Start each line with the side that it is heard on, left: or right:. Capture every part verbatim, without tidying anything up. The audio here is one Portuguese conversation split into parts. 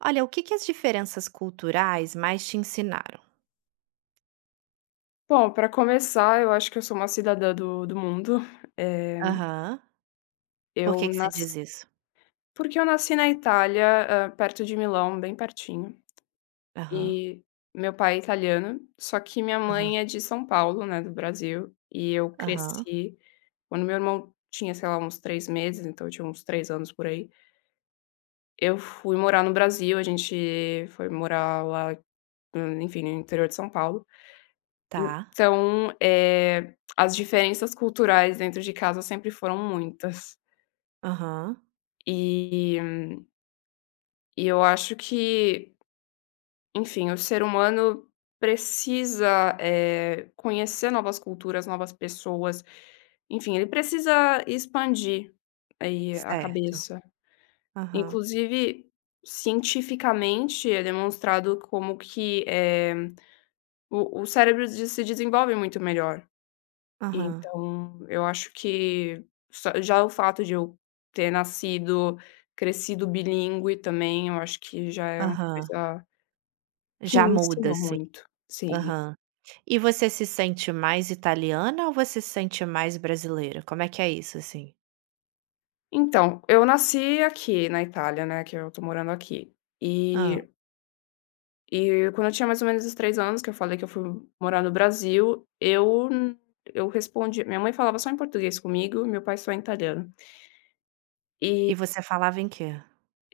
right: Olha, o que que as diferenças culturais mais te ensinaram?
left: Bom, para começar, eu acho que eu sou uma cidadã do do mundo. Eh,
right: Aham. Por
left: eu
right: que que você diz
left: nasci
right: isso?
left: porque eu nasci na Itália, hã, perto de Milão, bem pertinho,
right: Aham,
left: e meu pai é italiano, só que minha
right: aham,
left: mãe é de São Paulo, né, do Brasil, e eu
right: aham.
left: cresci quando meu irmão tinha, sei lá, uns três meses, então eu tinha uns três anos por aí, eu fui morar no Brasil, a gente foi morar lá, hum, enfim, no interior de São Paulo.
right: Tá.
left: Então, eh, as diferenças culturais dentro de casa sempre foram muitas.
right: Aham.
left: E e eu acho que, enfim, o ser humano precisa, eh, conhecer novas culturas, novas pessoas. Enfim, ele precisa expandir aí a
right: Certo.
left: cabeça.
right: Aham,
left: Inclusive, cientificamente é demonstrado como que, eh, o o cérebro de se desenvolve muito melhor.
right: aham,
left: Então, eu acho que só já o fato de eu ter nascido, crescido bilíngue também, eu acho que já é uma
right: aham.
left: coisa que
right: Já
left: me
right: muda,
left: ensinou
right: assim.
left: muito. Sim.
right: Aham. E você se sente mais italiana ou você se sente mais brasileira? Como é que é isso, assim?
left: Então, eu nasci aqui na Itália, né, que eu tô morando aqui.
right: Hã.
left: E e quando eu tinha mais ou menos os três anos, que eu falei que eu fui morar no Brasil, eu eu respondi minha mãe falava só em português comigo, meu pai só em italiano. E
right: E você falava em quê?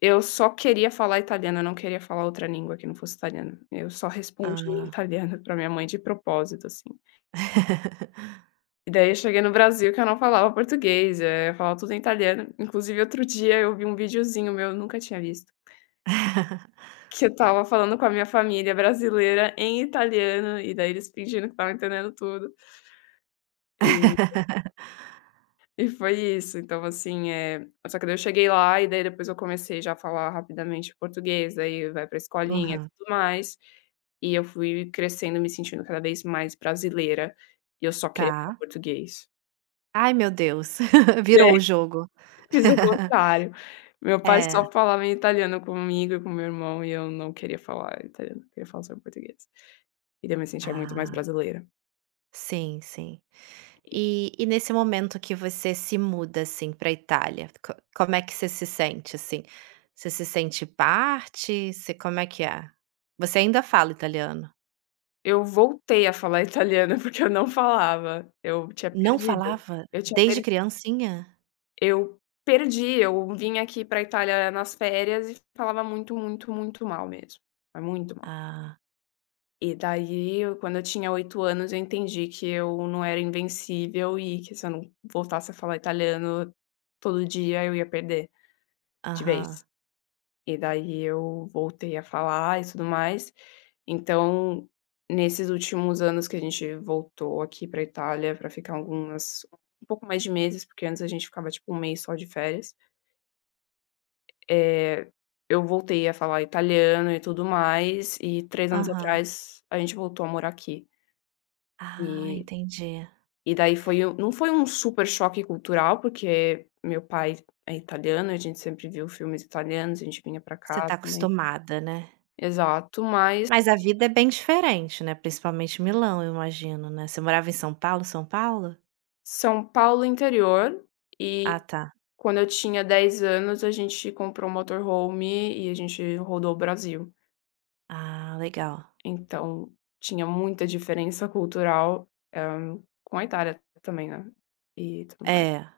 left: Eu só queria falar italiano, eu não queria falar outra língua que não fosse italiano. Eu só respondi em
right: Ah.
left: italiano pra minha mãe de propósito, assim. E daí eu cheguei no Brasil que eu não falava português, eh, eu falava tudo em italiano. Inclusive, outro dia eu vi um videozinho meu, eu nunca tinha visto, que eu estava falando com a minha família brasileira em italiano, e daí eles fingindo que estavam entendendo tudo. E E foi isso, então assim, é só que daí eu cheguei lá e daí depois eu comecei já a falar rapidamente português, daí vai pra escolinha e
right: Aham.
left: tudo mais, e eu fui crescendo, me sentindo cada vez mais brasileira, e eu só queria falar
right: Tá.
left: português.
right: Ai, meu Deus,
left: É,
right: virou o jogo.
left: fiz o contrário. Meu pai
right: É.
left: só falava em italiano comigo e com meu irmão e eu não queria falar italiano, eu queria falar só português. E daí eu me sentia muito mais
right: Ah,
left: brasileira.
right: sim, sim. E e nesse momento que você se muda, assim, pra Itália, co como é que você se sente, assim? Você se sente parte? Você como é que é? Você ainda fala italiano?
left: Eu voltei a falar italiano porque eu não falava, eu tinha
right: Não
left: perdido,
right: falava?
left: eu tinha
right: Desde
left: perdido
right: criancinha?
left: Eu perdi, eu vim aqui pra Itália nas férias e falava muito, muito, muito mal mesmo, mas muito mal.
right: Ah,
left: E daí eu quando eu tinha oito anos eu entendi que eu não era invencível e que se eu não voltasse a falar italiano todo dia eu ia perder de vez.
right: aham,
left: E daí eu voltei a falar e tudo mais. Então, nesses últimos anos que a gente voltou aqui pra Itália pra ficar algumas um pouco mais de meses, porque antes a gente ficava tipo um mês só de férias. Eh, eu voltei a falar italiano e tudo mais, e três anos
right: aham.
left: atrás a gente voltou a morar aqui.
right: Ah,
left: E
right: entendi.
left: e daí foi um não foi um super choque cultural, porque meu pai é italiano, a gente sempre viu filmes italianos, a gente vinha pra
right: Você
left: cá
right: tá
left: também.
right: acostumada, né.
left: Exato, mas
right: Mas a vida é bem diferente, né, principalmente Milão, eu imagino, né. Você morava em São Paulo, São Paulo?
left: São Paulo interior, e
right: Ah, tá.
left: quando eu tinha dez anos a gente comprou um motorhome e a gente rodou o Brasil.
right: Ah, legal.
left: Então, tinha muita diferença cultural, hã, com a Itália também, né, e tudo mais.
right: É.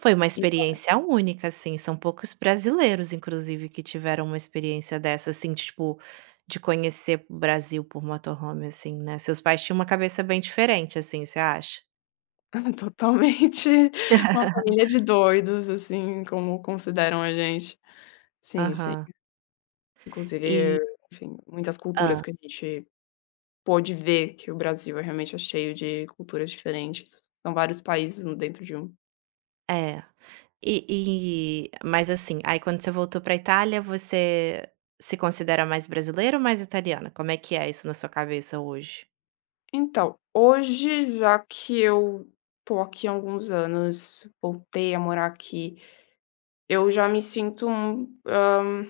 right: Foi uma
left: E
right: experiência única, assim, são poucos brasileiros, inclusive, que tiveram uma experiência dessa, assim, tipo, de conhecer o Brasil por motorhome, assim, né. Seus pais tinham uma cabeça bem diferente, assim, você acha?
left: totalmente uma família de doidos, assim, como consideram a gente. Sim, sim.
right: Aham. E
left: Inclusive, enfim, muitas culturas
right: ah,
left: que a gente pôde ver que o Brasil é realmente é cheio de culturas diferentes. São vários países no dentro de um.
right: é. E e mas, assim, aí quando você voltou pra Itália, você se considera mais brasileira ou mais italiana? Como é que é isso na sua cabeça hoje?
left: Então, hoje, já que eu tô aqui há alguns anos, voltei a morar aqui. Eu já me sinto, um, hã,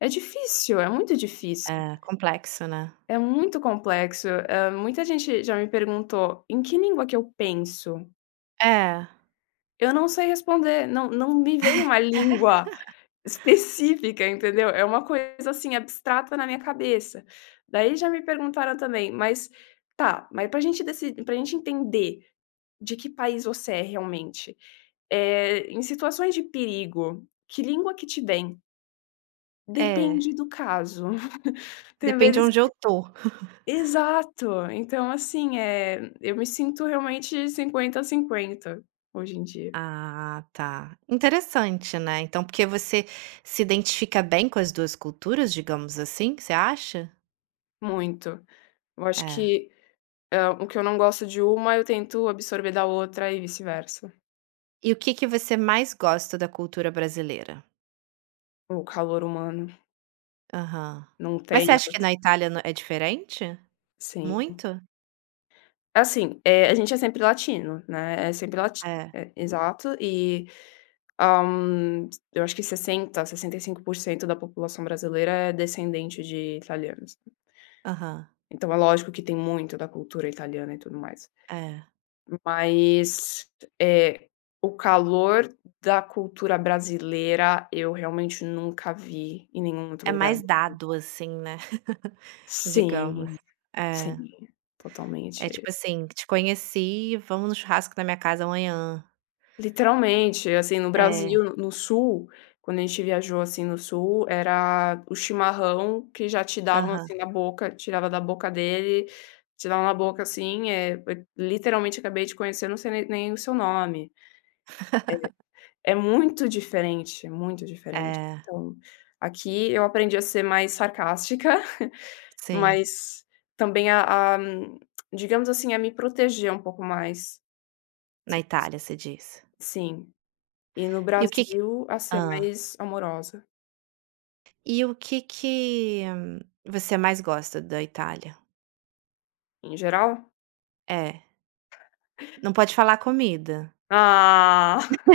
left: é difícil, é muito difícil,
right: É, complexo, né.
left: é muito complexo, hã, muita gente já me perguntou: "Em que língua que eu penso?".
right: É,
left: Eu não sei responder, não não me vem uma língua específica, entendeu? É uma coisa, assim, abstrata na minha cabeça. Daí já me perguntaram também: "Mas tá, mas pra gente deci pra gente entender de que país você é realmente, eh, em situações de perigo, que língua que te vem?".
right: é.
left: Depende do caso. Tem
right: Depende de
left: vezes
right: onde eu
left: que
right: tô.
left: Exato. Então, assim, é eu me sinto realmente cinquenta a cinquenta hoje em dia,
right: Ah, tá. Interessante, né. Então, porque você se identifica bem com as duas culturas, digamos assim, você acha?
left: muito. Eu acho
right: É.
left: que, hã, o que eu não gosto de uma, eu tento absorver da outra e vice-versa.
right: E o que que você mais gosta da cultura brasileira?
left: O calor humano,
right: Aham.
left: não
right: Mas
left: tem
right: você acha que
left: outra.
right: na Itália no é diferente?
left: Sim.
right: Muito?
left: Assim, eh, a gente é sempre latino, né, é sempre lati
right: É.
left: é, exato. E, hã, eu acho que sessenta sessenta e cinco por cento da população brasileira é descendente de italianos.
right: Aham.
left: Então é lógico que tem muito da cultura italiana e tudo mais.
right: É.
left: Mas, é o calor da cultura brasileira eu realmente nunca vi em nenhum outro
right: É
left: lugar.
right: mais dado, assim, né, digamos.
left: Sim,
right: É.
left: sim,
right: É
left: totalmente.
right: tipo assim: "Te conheci, vamos no churrasco na minha casa amanhã".
left: Literalmente, assim, no
right: É.
left: Brasil, no no sul, quando a gente viajou, assim, no sul, era o chimarrão que já te davam,
right: Aham.
left: assim, na boca, tirava da boca dele, te davam na boca, assim, é eu literalmente acabei de conhecer, não sei nem nem o seu nome. É muito diferente, muito diferente.
right: É.
left: Então, aqui eu aprendi a ser mais sarcástica,
right: Sim.
left: mas também a a hum, digamos assim, a me proteger um pouco mais. Se
right: Na
left: eu fosse
right: Itália, você diz.
left: Sim. E no
right: E o que que
left: Brasil, a ser
right: hã.
left: mais amorosa.
right: E o que que hum, você mais gosta da Itália?
left: Em geral?
right: É, não pode falar comida.
left: Ah,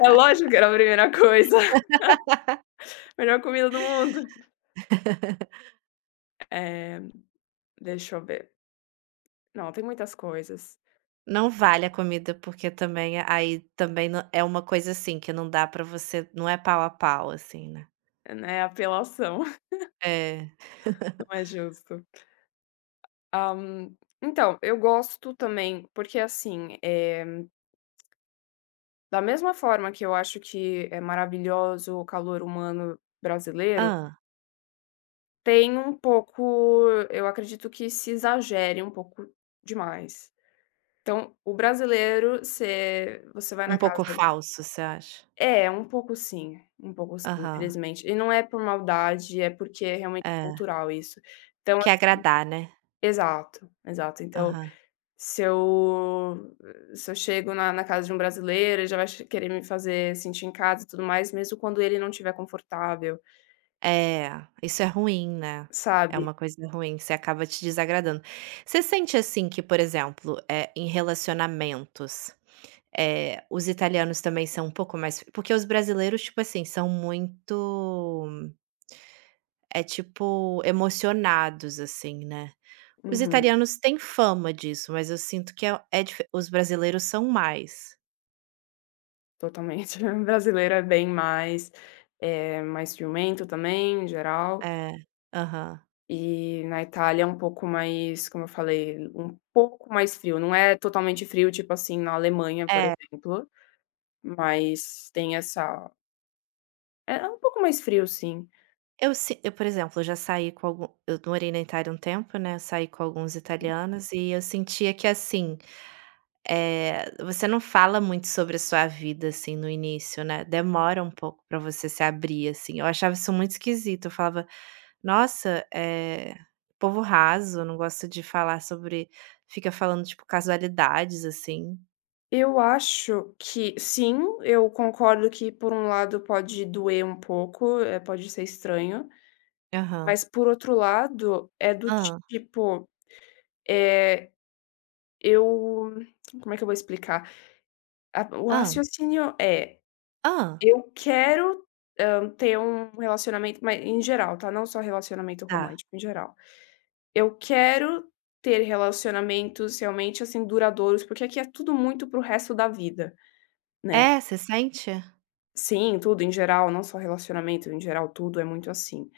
left: é lógico que era a primeira coisa. Melhor comida do mundo. É. Deixa eu ver. Não, tem muitas coisas,
right: Não vale a comida, porque também é, aí também não é uma coisa, assim, que não dá pra você não é pau a pau, assim, né.
left: né, apelação,
right: É.
left: não é justo. Hã, então, eu gosto também, porque assim, eh, da mesma forma que eu acho que é maravilhoso o calor humano brasileiro,
right: ah,
left: tem um pouco eu acredito que se exagere um pouco demais. Então, o brasileiro, você você vai
right: Um
left: na
right: pouco
left: casa.
right: falso, você acha?
left: É, um pouco sim, um pouco sim,
right: Aham.
left: infelizmente. E não é por maldade, é porque realmente é
right: É.
left: cultural isso. Então,
right: Quer
left: assim,
right: agradar, né.
left: exato, exato. Então,
right: Aham.
left: Se eu se eu chego na na casa de um brasileiro, ele já vai che querer me fazer sentir em casa e tudo mais, mesmo quando ele não estiver confortável,
right: É, isso é ruim, né. É
left: sabe?
right: uma coisa ruim, você acaba te desagradando. Você sente, assim, que, por exemplo, é em relacionamentos. Eh, os italianos também são um pouco mais porque os brasileiros, tipo assim, são muito, é tipo, emocionados, assim, né. Os
left: Uhum,
right: italianos têm fama disso, mas eu sinto que é é dife os brasileiros são mais.
left: totalmente. O Brasileiro é bem mais, é mais ciumento também, em geral.
right: É, aham.
left: E na Itália é um pouco mais, como eu falei, um pouco mais frio. Não é totalmente frio, tipo assim, na Alemanha, por exemplo, mas tem essa, é é um pouco mais frio, sim.
right: Eu si eu, por exemplo, eu já saí com algum eu morei na Itália um tempo, né, saí com alguns
left: Hum.
right: italianos e eu sentia que, assim. Eh, você não fala muito sobre a sua vida, assim, no início, né, demora um pouco pra você se abrir, assim. Eu achava isso muito esquisito, eu falava: "Nossa, eh, povo raso, não gosta de falar sobre" fica falando, tipo, casualidades, assim.
left: Eu acho que sim, eu concordo que por um lado pode doer um pouco, eh, pode ser estranho,
right: Aham.
left: mas por outro lado, é do
right: Ah,
left: tipo, eh, eu como é que eu vou explicar? A o
right: ah,
left: raciocínio é.
right: ah.
left: Eu quero, hã, ter um relacionamento mas em geral, tá, não só relacionamento
right: Tá.
left: romântico, em geral. Eu quero ter relacionamentos realmente, assim, duradouros, porque aqui é tudo muito para o resto da vida, né.
right: É, você sente?
left: Sim, tudo em geral, não só relacionamento, em geral tudo é muito assim.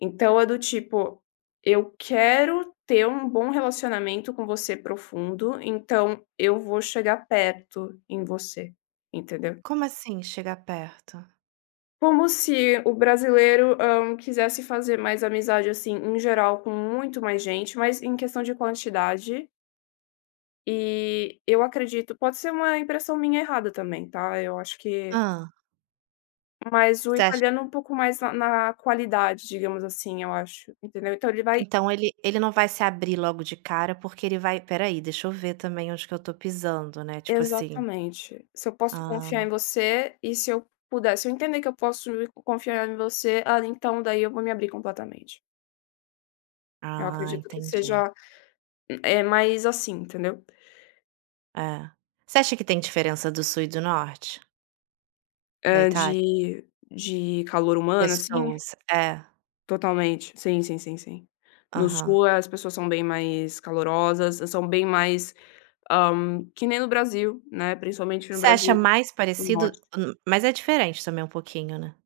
left: Então é do tipo, eu quero ter um bom relacionamento com você profundo, então eu vou chegar perto em você, entendeu?
right: Como assim chegar perto?
left: Como se o brasileiro, hã, quisesse fazer mais amizade, assim, em geral, com muito mais gente, mas em questão de quantidade, e eu acredito pode ser uma impressão minha errada também, tá, eu acho que
right: Ah,
left: mas o
right: você acha
left: italiano é um pouco mais na na qualidade, digamos assim, eu acho, entendeu? Então ele vai
right: então ele ele não vai se abrir logo de cara, porque ele vai: "Espera aí, deixa eu ver também onde que eu tô pisando", né, tipo assim.
left: Exatamente. Se eu posso confiar em
right: Ah,
left: você e se eu puder se eu entender que eu posso me confiar em você, ah, então daí eu vou me abrir completamente. Eu
right: ah,
left: acredito que
right: entendi.
left: seja, eh, mais assim, entendeu?
right: É. Você acha que tem diferença do sul e do norte da
left: Hã,
right: Itália?
left: de de calor humano, assim?
right: Pessoas, é,
left: Totalmente. Sim, sim, sim, sim. No
right: aham.
left: sul, as pessoas são bem mais calorosas, são bem mais, hã, que nem no Brasil, né, principalmente no
right: Você acha
left: Brasil
right: mais
left: do
right: parecido,
left: norte.
right: hum, mas é diferente também um pouquinho, né,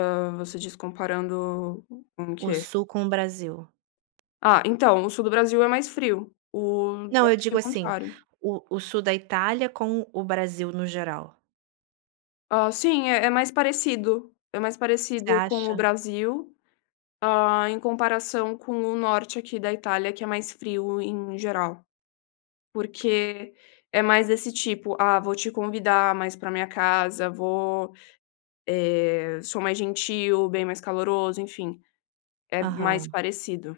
left: Hã, você diz comparando com o
right: o
left: quê?
right: sul com o Brasil.
left: Ah, então, o sul do Brasil é mais frio, o
right: Não, eu
left: aqui é
right: digo
left: o
right: assim,
left: contrário.
right: o o sul da Itália com o Brasil no geral.
left: Hã, sim, é é mais parecido, é mais
right: Você
left: parecido com o
right: acha?
left: Brasil, hã, em comparação com o norte aqui da Itália, que é mais frio em geral. Porque é mais desse tipo: "Ah, vou te convidar mais pra minha casa, vou, eh, sou mais gentil, bem mais caloroso", enfim, é mais
right: Aham.
left: parecido.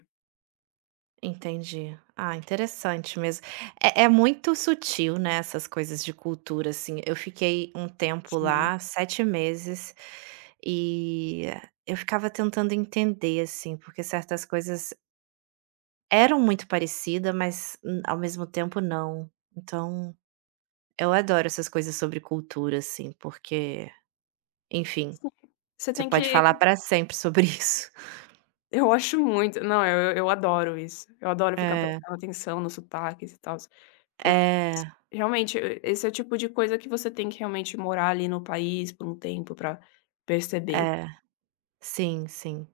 right: Entendi. Ah, interessante mesmo. É, é muito sutil, né, essas coisas de cultura, assim. Eu fiquei um tempo
left: Sim,
right: lá, sete meses, e eu ficava tentando entender, assim, porque certas coisas eram muito parecida, mas n- ao mesmo tempo não. Então, eu adoro essas coisas sobre cultura, assim, porque, enfim,
left: sim. Você
right: você
left: tem
right: pode
left: que
right: falar para sempre sobre isso.
left: eu acho muito. Não, eu eu adoro isso. Eu adoro ficar
right: É,
left: prestando atenção nos sotaques e tals, por
right: é,
left: realmente, e esse é o tipo de coisa que você tem que realmente morar ali no país por um tempo pra perceber.
right: é. Sim, sim.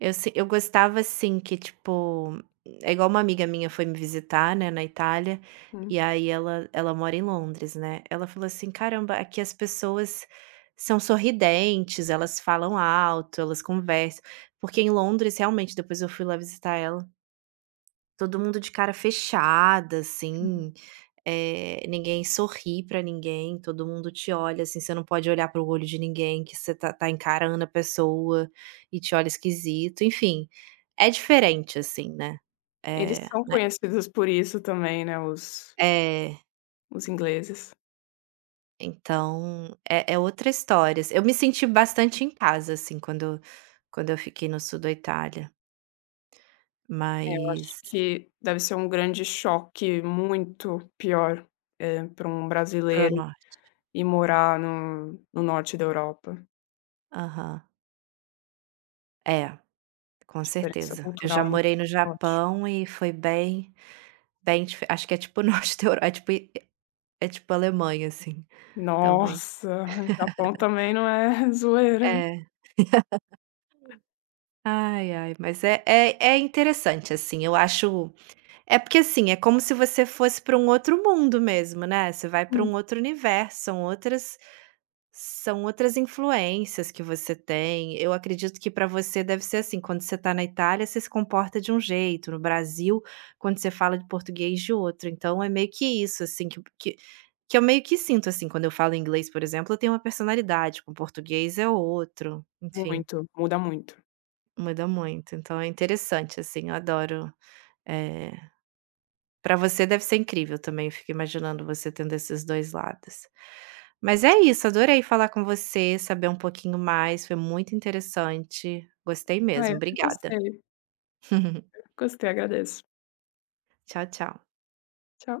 right: Eu se eu gostava assim que, tipo é igual uma amiga minha foi me visitar, né, na Itália, e
left: Hum.
right: aí ela ela mora em Londres, né, ela falou assim: "Caramba, aqui as pessoas são sorridentes, elas falam alto, elas conversam", porque em Londres realmente, depois eu fui lá visitar ela, todo mundo de cara fechada, assim, eh, ninguém sorri pra ninguém, todo mundo te olha, assim, você não pode olhar para o olho de ninguém, que você tá tá encarando a pessoa e te olha esquisito, enfim, é diferente, assim, né.
left: Eles
right: Eh,
left: são
right: né,
left: conhecidos por isso também, né, os
right: é,
left: os ingleses.
right: então é é outra história, assim. Eu me senti bastante em casa, assim, quando quando eu fiquei no sul da Itália,
left: É, eu acho
right: mas
left: que deve ser um grande choque muito pior, eh, para um
right: para o
left: brasileiro
right: norte
left: ir morar no no norte da Europa.
right: aham, é.
left: A
right: Com
left: diferença
right: certeza. Eu já
left: cultural é muito
right: morei no
left: mais forte.
right: Japão e foi bem bem dife acho que é tipo norte da Euro é tipo é tipo Alemanha, assim, talvez.
left: Nossa, Japão também não é zoeira.
right: É. Ai, ai, mas é é é interessante, assim, eu acho é porque, assim, é como se você fosse para um outro mundo mesmo, né, você vai para
left: Hum,
right: um outro universo, são outras. São outras influências que você tem. Eu acredito que para você deve ser assim, quando você está na Itália, você se comporta de um jeito, no Brasil, quando você fala de português, de outro. Então é meio que isso, assim, que que que eu meio que sinto, assim, quando eu falo inglês, por exemplo, eu tenho uma personalidade, com português é outro, enfim,
left: Muito, muda muito.
right: muda muito. Então é interessante, assim, eu adoro, eh, para você deve ser incrível também, eu fico imaginando você tendo esses dois lados. Mas é isso, adorei falar com você, saber um pouquinho mais, foi muito interessante, gostei
left: Ah,
right: mesmo,
left: eu que
right: obrigada.
left: gostei. Eu que gostei, agradeço.
right: Tchau, tchau.
left: Tchau.